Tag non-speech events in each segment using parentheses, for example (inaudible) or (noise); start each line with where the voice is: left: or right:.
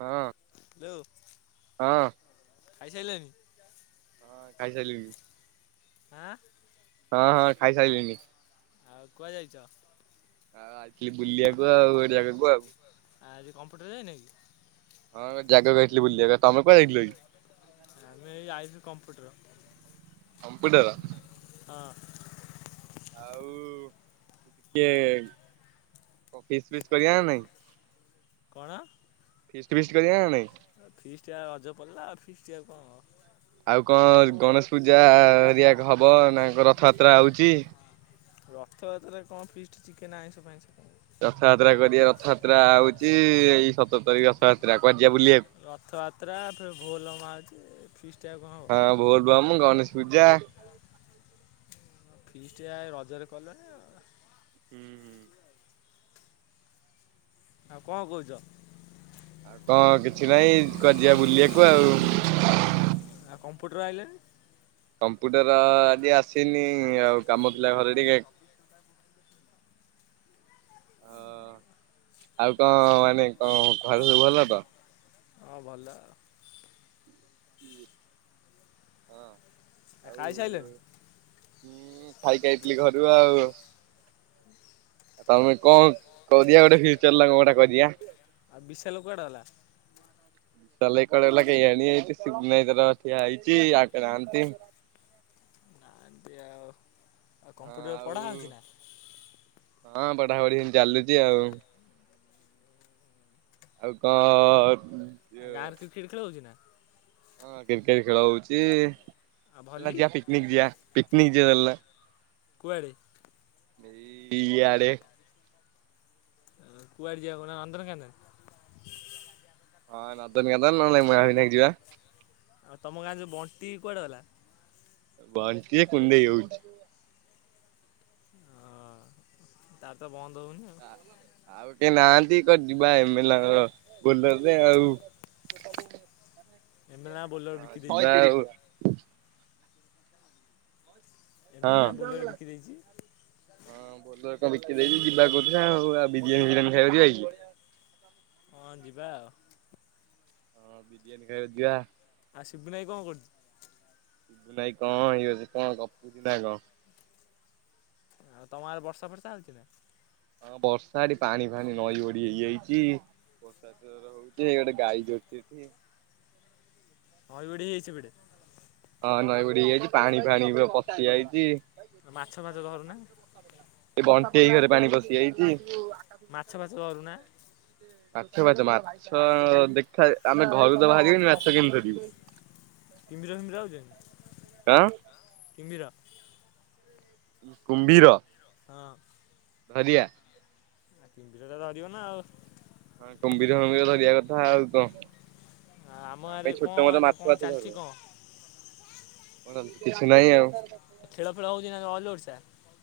right: ହଁ ହଁ।
left: ଖାଇସାଇଲଇଁ?
right: ଖାଇ ସାଇଲିନି।
left: ଆଁ।
right: ହଁ ହଁ ଖାଇସାଇଲିଣି।
left: ଆଉ କୁଆଡେ ଯାଇଛ?
right: ଆଉ ଆଇଥିଲି ବୁଲିବାକୁ ଆଉ ଏ ଜାଗାକୁ ଆଉ।
left: ଆଜି କମ୍ପ୍ୟୁଟର ଯାଇନ କି
right: ହଁ ଜାଗାକୁ ଆଇଥିଲି ବୁଲିବାକୁ। ଆ ତମେ କୁଆଡେ ଯାଇଥିଲ କି?
left: ଆମେ ଏଇ ଆଇଲୁ କମ୍ପ୍ୟୁଟର
right: କମ୍ପୁଟର।
left: ହଁ
right: ଆଉ ଟିକେ କିସ୍ ଫିସ୍ କରିବା ନା ନାଇଁ?
left: କଣ?
right: ଫିଷ୍ଟ ଫିଷ୍ଟି କରିବା ନା ନାହିଁ?
left: ଫିଷ୍ଟି ଆଉ ରଜପଲେଇଲା, ଆଉ ଫିଷ୍ଟି ଆଉ କଣ ହବ?
right: ଆଉ କଣ ଗଣେଶ ପୂଜା ଏରିଆ ହବ। ନାଙ୍କ ରଥଯାତ୍ରା ହଉଛି।
left: ରଥଯାତ୍ରାରେ କଣ ଫିଷ୍ଟ ଚିକେନ୍ ଆଇଁଷ ଫାଇଁସ।
right: ରଥଯାତ୍ରା କରିବେ ରଥଯାତ୍ରା ହଉଛି, ଏଇ ସତର ତାରିଖ ରଥଯାତ୍ରା। କୁଆଡେ ଯିବା ବୁଲିବାକୁ?
left: ରଥଯାତ୍ରା ବୋଲବମ ଆଉଛି। ଫିଷ୍ଟି ଆଉ କଣ
right: ହଁ ବୋଲବମ୍ ଗଣେଶ
left: ହବ।
right: ପୂଜା
left: ଫିଷ୍ଟ ରଜରେ କଲନି।
right: ହୁଁ ହୁଁ
left: ଆଉ କଣ କହୁଛ?
right: କଣ କିଛି ନାଇଁ କଆଡେ ଯିବା ବୁଲିବାକୁ ଆଉ।
left: ଆଉ କମ୍ପ୍ୟୁଟର ଆଇଲେଣି।
right: କମ୍ପ୍ୟୁଟର ଆଜି ଆସିନି। ଆଉ
left: ସେ
right: କାମ ଥିଲା
left: ଚବିଶ
right: ଘରେ
left: ଘଣ୍ଟା
right: ଟିକେ
left: ଚବିଶ ଘଣ୍ଟା ବୁଲୁଚି।
right: ଅ ଆଉ କଣ ମାନେ କଣ ଘର ସବୁ ଭଲ ତ।
left: ହଁ ଭଲ।
right: ହଁ।
left: ଖାଇ ସାଇଲଣି।
right: ଖାଇଯାଇଥିଲି ଘରୁ ଆଉ ତମେ କଣ କରିଆ ଗୋଟେ ଫ୍ୟୁଚର ଲୋନ ଗୋଟା କରିଆ।
left: ଆ ବିଶାଲ କୁଆଡେ ଗଲା?
right: ବିଶାଲ ଭାଇ କୁଆଡେ ଗଲା କେଇଆଣି ଏଠି (unintelligible) ଠିଆଇଚି (unintelligible)
left: (unintelligible) ଆଉ କମ୍ପ୍ୟୁଟର
right: ଆଉ
left: ପଢା ହଉଚି ନା?
right: ପଢ଼ାପଢ଼ି ଚାଲୁଚି ଆଉ। ଆଉ କଣ?
left: ଆଉ ଗାଁରେ କ୍ରିକେଟ୍ ଖେଳ ହଉଚି ନା?
right: ହଁ କ୍ରିକେଟ୍ ଖେଳ ହଉଚି।
left: ଆଉ ଭଲି
right: ଚାଲୁନ ଯିବା ପିକନିକ ଯିବା। ପିକନିକ ଯିବା ଚାଲୁନ।
left: କୁଆଡ଼େ?
right: ଏଇ ଇଆଡେ।
left: ଅ, କୁଆଡ ଯିବା କହୁନ? ନନ୍ଦନକାନନ।
right: ହଁ ନନ୍ଦନକାନନ, ନହେଲେ ମହାବିନାୟକ ଯିବା।
left: ଆଉ ତୋମ ଗାଁରେ ଯୋଉ ବଣ୍ଟି କୁଆଡେ ଗଲା?
right: ବଣ୍ଟି ଏ କୁଣ୍ଢେଇ ହଉଛି।
left: ହଁ ତାର ତ ବନ୍ଦ ହଉ
right: ଆଉ କେହି ନାହାନ୍ତି କୁଆଡେ ଯିବା, ଏ ମେଲା ଘର ବୋଲରରେ ଆଉ
left: ଏମେନା ବୋଲର ବିକି
right: ହଁ ଯିବା
left: ଦେଇଚି।
right: (inaudible) ହଁ,
left: ଏମେଲେ ନା ବୋଲର ବିକି ଦେଇଛି
right: ହଁ ବଲୋର ଟା ବିକି ଦେଇଚି ଯିବା କ ବଢିଆ ହଉ ଆ ବିରିୟାନୀ ଫିରିୟାନୀ ଖାଇବାକୁ ଯିବା କି?
left: ହଁ ଯିବା।
right: ହଁ ବିରିୟାନୀ ଖାଇବାକୁ ଯିବା।
left: ଆଉ ସିପୁନୁ ଭାଇ କଣ କରୁଚୁ?
right: ଭାଇ କଣ ଇଏ ସେ କଣ ଗପୁଚୁ ନା କଣ।
left: ଆଉ ତୋମ ଆଡେ ବର୍ଷା ଫର୍ଷା ହଉଚି ନା।
right: ହଁ ବର୍ଷା ଏଠି ପାଣି ଫାଣି ନଈ ବଢି ହେଇଯାଇଚି। ବର୍ଷା ଜୋର ରେ ହଉଚି। ଗୋଟେ ଗାଈ ଜଗିଛି।
left: ନଈ ବଢି ହେଇଚି ସେପଟେ।
right: ହଁ ନଈ ବଢି ହେଇଯାଇଚି। ପାଣି ଫାଣି ପୁରା ପଶି ଯାଇଚି।
left: ମାଛ ଫାଛ ଧରୁ ନା?
right: ଏ ବଣ୍ଟି ଭାଇ ଘରେ ପାଣି ପଶିଯାଇଚି।
left: ମାଛ ଫାଛ ଧରୁନା
right: (inaudible) ମାଛ ଫାଛ ମାଛ ଦେଖା ଆମେ ଘରୁ ତ ବାହାରି ହଉନି। ମାଛ କେମିତି ଧରିବୁ।
left: କିମ୍ଭୀର ଫିମ୍ବିର ଆଉଚନ୍ତି?
right: କଣ?
left: କିମ୍ଭୀର
right: କୁମ୍ଭୀର।
left: ହଁ।
right: ଧରିଆ
left: କିମ୍ଭୀର ର ଟା ଧରିବ ନା ଆଉ।
right: ହଁ କୁମ୍ଭୀର ଫୁମ୍ବିର ଧରିଆ କଥା, ଆଉ କଣ?
left: ଆ, ଆମ
right: ଆମେ
left: ଆରେ
right: ଛୋଟ
left: କଣ
right: ମୋଟ
left: ମାନେ
right: ମାଛ
left: କଣ ଚାଲିଚି କଣ?
right: କଣ କିଛି ନାହିଁ ଆଉ।
left: ଏ ଖେଳ ଫେଳ ହଉଚି ନା ଅଲିଓଡସ ଚା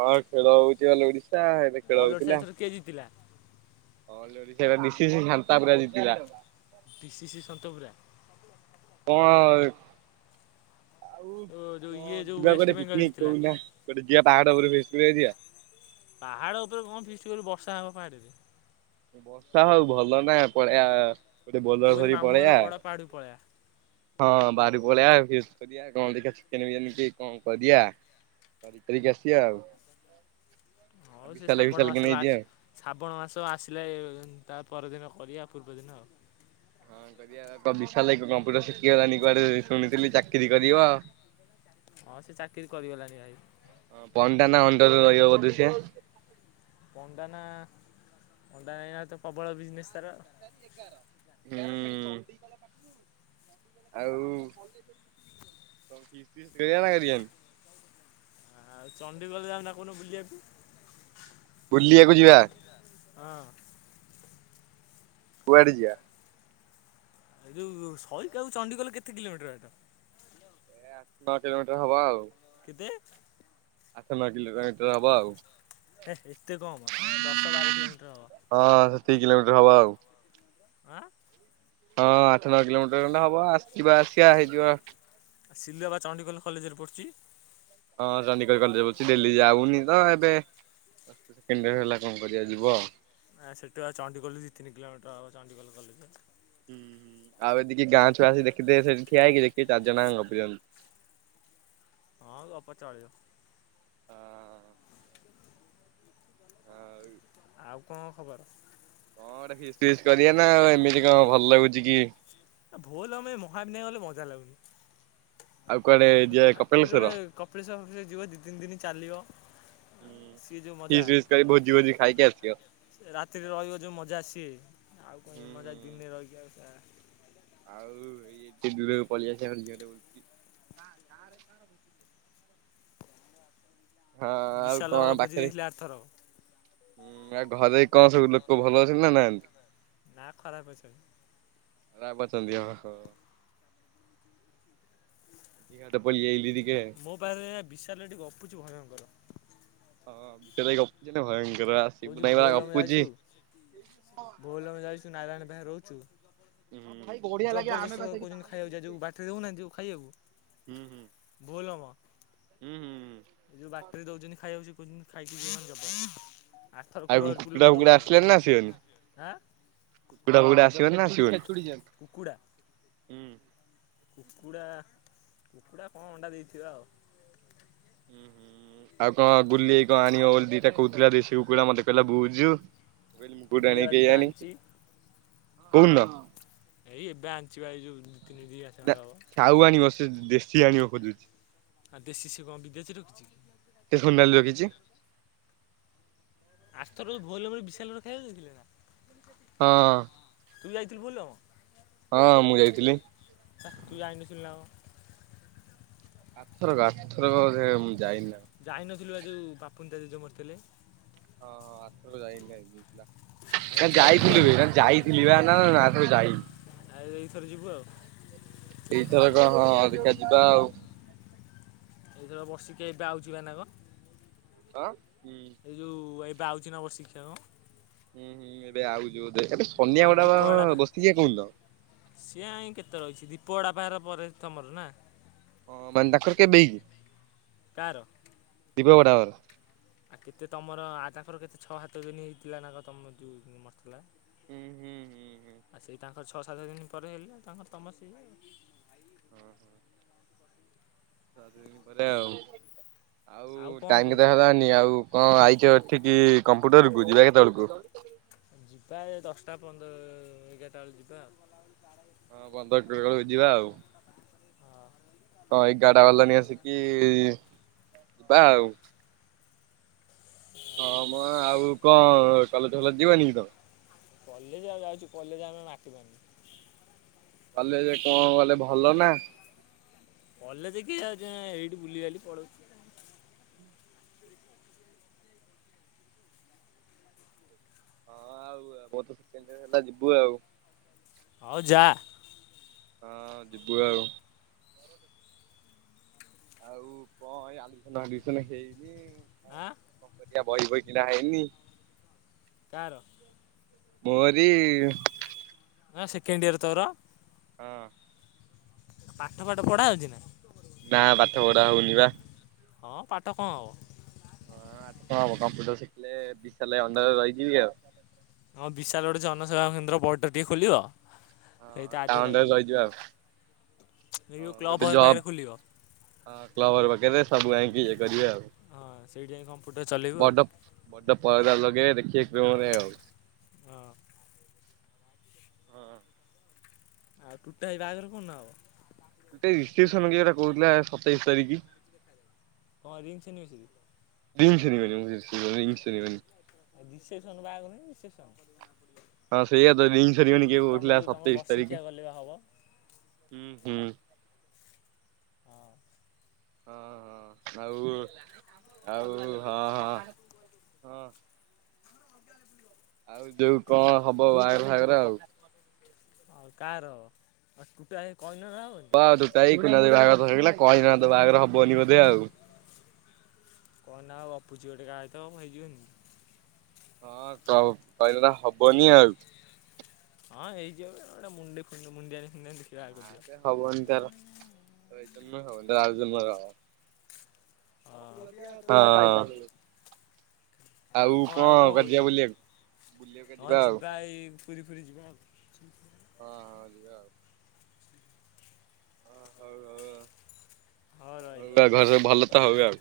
right: ହଁ ଖେଳ ହଉଚି ଖାଲି ଓଡିଶ ତାହେଲେ ଖେଳ
left: ଅଲ ଓଡ଼ିଶା
right: ହଉଥିଲା।
left: ଏଥର କିଏ ଜିତିଲା?
right: All Odisha D C C ସାନ୍ତା ପୁରା ଜିତିଲା।
left: P C C ସନ୍ତପୁରା।
right: (inaudible) ଆଉ
left: ଯୋଉ
right: ଙ୍କ
left: ଇଏ ଯୋଉ
right: ଯିବା ଗୋଟେ
left: ୱେଷ୍ଟବେଙ୍ଗଲ
right: ପିକନିକ
left: ଜିତିଲା
right: କହୁନା ଗୋଟେ ଯିଆ ପାହାଡ଼ ଉପରକୁ ଫିଷ୍ଟ କରିବାକୁ ଯିବା।
left: ପାହାଡ ଉପରେ କଣ ଫିଷ୍ଟ କରିବୁ ବର୍ଷା ହବ ପାହାଡରେ।
right: ବର୍ଷା ହଉ ଭଲ ନା ପଳେଆ
left: ତୋରି ମାମୁଁ ଘର ଗଡ ପାହାଡ଼ କୁ ପଳେଇଆ।
right: ହଁ ବାହାରକୁ ପଳେଇଆ ଫିଷ୍ଟ କରିଆ କଣ ଦେଖିବା ଚିକେନ ବିରିୟାନି କି କଣ କରିଆ କରି କାରିକି ଆସିବା ଆଉ। (inaudible)
left: ହଉ ସେ
right: ବିଶାଲ ଭାଇ
left: ଶ୍ରାବଣ
right: ଫିଶାଲ କି
left: ମାସ
right: ନେଇଯିବା ଆଉ।
left: ଲାଷ୍ଟ ଶ୍ରାବଣ ମାସ ଆସିଲେ ତା ପରଦିନ କରିବା ପୂର୍ବଦିନ ଆଉ।
right: ହଁ କରିବା ଙ୍କ ବିଶାଲ ଭାଈ କମ୍ପ୍ୟୁଟର ଶିଖିଗଲାଣି କୁଆଡେ ଶୁଣିଥିଲି ଚାକିରି କରିବ।
left: ହଁ ସେ ଚାକିରି କରିଗଲାଣି ଭାଇ।
right: ଖରେ ରହିବ ବଧେ ସିଏ?
left: ପଣ୍ଡା ନା ଅଣ୍ଡା ନା ଏଇନା ତ ପ୍ରବଳ ବିଜନେସ୍ ତାର ଆଉ।
right: ଆଉ। (unintelligible)
left: ଆଉ ଚଣ୍ଡିଖୋଲ ଯାଉନ କଉଦିନ ବୁଲିବାକୁ।
right: ବୁଲିବାକୁ ଯିବା?
left: ହଁ।
right: କୁଆଡେ ଯିବା?
left: ଏଇ ଯୋଉ ସଇକା କୁ ଚଣ୍ଡିଖୋଲ କେତେ କିଲୋମିଟର ବାଟ?
right: ଏ ଆଠ ନଅ କିଲୋମିଟର ହବ ଆଉ।
left: ତେ?
right: ଆଠ ନ କିଲୋମିଟର ହବ ଆଉ।
left: ହେ ଏତେ କମ ଆ ଦଶ ବାର କିଲୋମିଟର ହବ।
right: ସେତିକି କିଲୋମିଟର ହଁ ଆଉ।
left: ଆଁ।
right: ହଁ ଆଠ ନଅ କିଲୋମିଟର ଖଣ୍ଡେ ହବ ଆସ ଯିବା ଆସିବା ହେଇଯିବ।
left: ଆଉ ସିଲୁ ବା ଚଣ୍ଡିଖୋଲ କଲେଜରେ ପଢ଼ୁଛି?
right: ହଁ ଚଣ୍ଡୀଖୋଲ କଲେଜ ରେ ପଢ଼ୁଚି ଡେଲି ଯାଉନି ତ ଏବେ ସେକେଣ୍ଡିୟର ହେଲା କଣ କରିବା ଯିବ।
left: ଆଁ ସେଠୁ ଆଉ ଚଣ୍ଡିଖୋଲ ଦି ତିନି କିଲୋମିଟର ହବ ଚଣ୍ଡିଖୋଲ କଲେଜେ।
right: ହୁଁ ହୁଁ ଆଉ ଏ ଦିକି ଗାଁ ଛୁଆ ଆସି ଦେଖିଦେବେ ସେଠି ଠିଆ ହେଇକି ଦେଖିବେ ଚାରିଜଣ ଆଙ୍କ ଗପୁଛନ୍ତି।
left: ହଁ ଗପ ଚଳିବ।
right: ହଁ। କଣ
left: (inaudible) ଆଉ କଣ ଖବର?
right: କଣ ଗୋଟେ ଫିଷ୍ଟ ଫିଷ୍ଟ କରିବା ନା ଆଉ ଏମିତି କଣ ଭଲ ଲାଗୁଛି କି।
left: ଭୋଲ ହମେ ମାହାବିନାୟକ ଗଲେ ମଜା ଲାଗୁନି।
right: ଆଉ କୁଆଡେ ଯିଏ
left: ଆ କୋଉଠି ଗୋଟେ
right: କପଳେଶସ୍ୱର
left: କପିଳେଶ୍ୱର ଫପିଳେଶ୍ୱର ଯିବ ଦି ତିନି ଦିନ ଚାଲିବ ସିଏ ଯୋଉ
right: (inaudible)
left: ମଜା।
right: କିସ ଫିସ କରି ଭୋଜି ଫୋଜି ଖାଇକି ଆସିବ।
left: ରାତିରେ ରହିବ ଯୋଉ ମଜା ସିଏ ଆଉ କଣ ମଜା ଦିନରେ ର। (inaudible)
right: (unintelligible) ହଁ ଆଉ
left: ବିଶାଲ
right: କଣ
left: ଘର ଭୋଜି
right: ପାଖରେ
left: ଦେଇଥିଲେ ଆରଥରକ।
right: ହୁଁ ଆଉ ଘରେ କଣ ସବୁ ଲୋକ ଭଲ ଅଛନ୍ତି ନା ନାହାଁନ୍ତି?
left: ନା ଖରାପ ଅଛନ୍ତି।
right: ଖରାପ ଅଛନ୍ତି ହଁ ହଁ। ଅଧିକା ବାଟ ପଳେଇ ଆଇଲି ରେ
left: ମୋ ପାଖରେ ଏୟା ବିଶାଲ ଏଠି ଗପୁଛି ଭୟଙ୍କର।
right: ହଁ ବିଶାଲ ଏଇ ଗପୁଛି ଭୟ
left: କହୁଛି ଭୋଲ ଆମେ ଯାଇଛୁ ଭୋଲ ଆମେ ଯାଇଛୁ ନାରାୟଣ ରହୁଛୁ।
right: ହଁ ଭାଈ ବଢିଆ ଲାଗେ ଆମେ
left: ଜବରଦସ୍ତ
right: ପା ସେଠି
left: କହୁଛନ୍ତି
right: ଖାଉ ହୁଁ ହୁଁ
left: ଖାଇବାକୁ ଯା ଯୋଉ ବାଟରେ ଦଉନାହାନ୍ତି ଯୋଉ ଖାଇବାକୁ
right: ହୁଁ
left: ଭୋଲମ
right: ହୁଁ ହୁଁ।
left: ଏ ଯୋଉ ବାଟରେ ଦଉଛନ୍ତି ଖାଇଆ କହୁଛନ୍ତି ଖାଇକି ଯିବ ମାନେ ଜବର। ଆରଥର
right: ଆଉ
left: କୂଳହରିପୁର ଲୋକ
right: କୁକୁଡ଼ା ଫୁକୁଡା
left: ଦଉଥିଲେ ଆଁ
right: ଆସିଲାନି ନା ଆସିବେନି? କୁକୁଡ଼ା ଫୁକୁଡା ଆସିବନି ନା (unintelligible)
left: କୁକୁଡ଼ା।
right: ହୁଁ।
left: କୁକୁଡ଼ା କୁକୁଡ଼ା କଣ ଅଣ୍ଡା ଦେଇଥିବ ଆଉ।
right: ଉୁଁ ହୁଁ ଆଉ କଣ ଗୁଲି ଆଇ କଣ ଆଣିବ ବୋଲି ଦିଟା କହୁଥିଲା ଦେଶୀ କୁକୁଡ଼ା ମତେ କହିଲା ବୁଝୁ। ମୁଁ କହିଲି ମୁଁ କୋଉଠୁ
left: ବୁଲିବା
right: ଆଣିବି
left: ବା ଦିଟା
right: କେଜାଣି?
left: ଆଣିଛି
right: କୋଉନ?
left: ଏଇ ଏବେ ଆଣିଚି ଅଛି ବା ଏଇ ଯୋଉ ଦି ତିନି ଦି ମାସେ
right: ନା
left: ଖଣ୍ଡେ
right: ସାଉ ଆଣିବ
left: ହବ
right: ସେ ଦେଶୀ ଆଣିବ ଖୋଜୁଚି।
left: ଆଉ ଦେଶୀ ସେ କଣ ବିଦେଶୀ ରଖିଛି କି?
right: ସିଏ କଣ ନେଲ୍ ରଖିଚି।
left: ଆରଥରକ ଯୋଉ ଭୋଲବମ ରେ ବିଶାଲ ଘର ଖାଇଆକୁ ଦେଉଥିଲେ ନା।
right: ହଁ।
left: ତୁ ଯାଇଥିଲୁ ଭୋଲବମ?
right: ହଁ ମୁଁ ଯାଇଥିଲି।
left: ହେ ତୁ ଯାଇନଥିଲୁ ନା କଣ?
right: ଆରଥରକ ଆରଥରକ ବୋଧେ ମୁଁ ଯାଇନି। ନା କଣ?
left: ଯାଇନ ସିଏ ବା ଯୋଉ ବାପୁନ୍ ଦାଦା ଯୋଉ ମରିଥିଲେ।
right: ହଁ ହଁ ଆରଥରକ ଯାଇ ହେଲାନି ପରା।
left: ଆଉ
right: ନା
left: ଏଇଥର ଯିବୁ
right: ଯାଇଥିଲୁ
left: ଆଉ
right: ବେ ନା ଯାଇଥିଲି ବା ନା ନା କେବେ ଯାଇନି?
left: ଆ ଏଇଥର ଯିବୁ ଆଉ।
right: ଏଇଥର କଣ ହଁ ଅ ଦେଖିବା ଯିବା ଆଉ।
left: ଏଇଥର ବର୍ଷିକିଆ ଏବେ ଆଉଛି ବା ନା କଣ?
right: ହଁ
left: ଏଇଯୋଉ ୱା ଆଉଛି ନବ ଶିକ୍ଷା ହଁ।
right: ହୁଁ ହୁଁ ଏବେ ଆଉଛୁ। ବୋ ଏବେ ସନିଆ
left: ହଁ
right: ଗୁଡା
left: ଦୀପ
right: ବା
left: ଆଡ଼ାପା
right: ବର୍ଷି କିଆ କୋଉଦିନ।
left: ପୋଡ଼ା ପାର ପ ତମର ନା।
right: ହଁ ବନ୍ଦ (unintelligible)
left: କାହାର।
right: ଦୀପ ବଡ଼ାପା।
left: ଆଉ କେତେ ତମର ଆ ତାଙ୍କର କେତେ ଛଅ ସାତ ଦିନ ହେଇଥିଲା ନା ତମ ଯୋଉ ମରିଥିଲା।
right: ହୁଁ ହୁଁ ହୁଁ ହୁଁ।
left: ଆଉ ସେଇ ତାଙ୍କର ଛଅ ସାତ ଦିନ ପରେ ହେଲା ତାଙ୍କର ତମର ସେଇଆ।
right: ଅହ। ଛଅ ଦିନ ପରେ ଆଉ। ଆଉ
left: କଣ
right: ଟାଇମ
left: କହୁଛ?
right: କେତେଟା ହେଲାନି। ଆଉ କଣ ଆଇଛ ଏଠିକି କମ୍ପୁଟରକୁ ଯିବା କେତେବେଳକୁ।
left: ଆଟା ପନ୍ଦର ଏଗାରଟା ବେଳେ ଯିବା ଆଉ।
right: ହଁ ପନ୍ଦର କିଲୋ ବେଳକୁ ଯିବା ଆଉ।
left: ହଁ
right: କଣ ଏଗାରଟା ବାଜିଲାଣି ଆସିକି ଯିବା ଆଉ। ହଁ ମ ଆଉ କଣ କଲେଜ ଫଲେଜ ଯିବନି କି ତମେ?
left: କଲେଜ ଆଉ ଯାଉଚୁ କଲେଜ ଆମେ ମାଟିମାଡିନୁ।
right: କଲେଜ କଣ ଗଲେ ଭଲ ନା।
left: କଲେଜ କିିଏ ଯାଉଚି ଏଇଠି ବୁଲିବାଲି ପଳଉଛୁ। (inaudible)
right: ବହୁତ (unintelligible) ହେଲା ଯିବୁ ଆଉ।
left: ହଉ ଯା।
right: ହଁ ଯିବୁ ଆଉ। ଆଉ କଣ ଏଇ ଆଲୁସନ ଫାଲୁସନ ହେଇନି।
left: ଆଁ।
right: କଣ ବହି ଫହି କିଣା ହେଇନି।
left: କାହାର।
right: ମୋରି
left: ନାଁ ସେକେଣ୍ଡ ୟର୍ ତୋର
right: ହଁ।
left: ପାଠ ଫାଠ ପଢା ହଉଛି ନା।
right: ନା ପାଠ ପଢା ହଉନି ବା।
left: ହଁ ପାଠ କଣ ହବ।
right: ହଁ କଣ ହବ କମ୍ପ୍ୟୁଟର ଶିଖିଲେ ବିସାଲ ଅଂଡର ରେ ରହିବି ଆଉ।
left: ହଁ ବିଶାଳ ଗୋଟେ ଜନସେବା କେନ୍ଦ୍ର ପର୍ଟା ଟିକେ ଖୋଲିବ।
right: ହଁ ତା ଅଂଡର ରେ ରହିଯିବା ଆଉ।
left: କ୍ଲବ ଘର ପାଖରେ ଖୋଲିବ।
right: ହଁ କ୍ଲୱର ବକରେ ସବୁ ଆଣିକି ଇଏ କରିବେ ଆଉ।
left: ହଁ ସେଇଠି ଯାଇକି କମ
right: ବଡ ବଡ ପରଦା ଲଗେଇବା ଦେଖିବା। (unintelligible)
left: ହଁ।
right: ହୁଁ।
left: ଆଉ ଟୁଟୁ ବାହାଘର କୋଉଡଦିନ ହେବ?
right: ଗଟେ ରେପସନଟା କହୁଥିଲା ସତେଇଶ ତାରିଖ।
left: ହଁ ring ceremony.
right: Ring ceremony.
left: Reception ବାହାଘର ରିସେପ୍ସନ।
right: ହଁ ସେଇଆା ତ ଦିନ ରିଙ୍ଗ ସେରମନି କିଏ
left: ତମ
right: କହୁଥିଲା
left: ଯୋଉ ତମ
right: ସତେଇଶି
left: ବର୍ଷିକିଆ
right: ତାରିଖ
left: ଗଲେ ବା ହବ
right: ହୁଁ ହୁଁ।
left: ହଁ
right: ହଁ ହଁ ଆଉ ଆଉ ହଁ ହଁ ହଁ। ଆଉ ଯୋଉ କଣ ହବ ବାହାଘର ଫାଘର ଆଉ।
left: ଆଉ କାର ତୁଟୁଆ
right: ହଁ ତୁଟୁଆ ଭାଇ କୁନୁଆ ଭାଇ ବାହାଘର ଫାଘର ହେଇଗଲା, କଇନର ବାହାଘର ହବନି ବୋଧେ? କେ ଆଉ।
left: କଣ ଗୋଟେ ଗପୁଛି ଗୋଟେ କାହା ସହିତ ହେଇ ଯିବନି।
right: ହଁ କ କହିଲେ ହବନି ଆଉ।
left: ହଁ ହେଇଯିବ ଯେ ମୁଣ୍ଡେ (unintelligible) ହଁ
right: ନା ହବନି ତ ଏଇ ହବ ଆଉ। ମଗାଅ।
left: ହଁ ଆଉ କଣ ଆଉ କଣ
right: କୁଆଡେ
left: କହୁଛ
right: ଯିବା ବୁଲିବାକୁ? ବୁଲିବାକୁ
left: ହଁ
right: ଆଉ
left: ଯିବା ଏଇ ପୁରୀ ପୁରୀ ଯିବା ଆଉ। Thank you.
right: ହଁ ହଁ ଯିବା ଆଉ। ହ ହଉ
left: ହଉ
right: ହଉ।
left: ରହିଲି
right: ହଉ ଘରେ ସବୁ ଭଲ ତ ହଉ ଆଉ।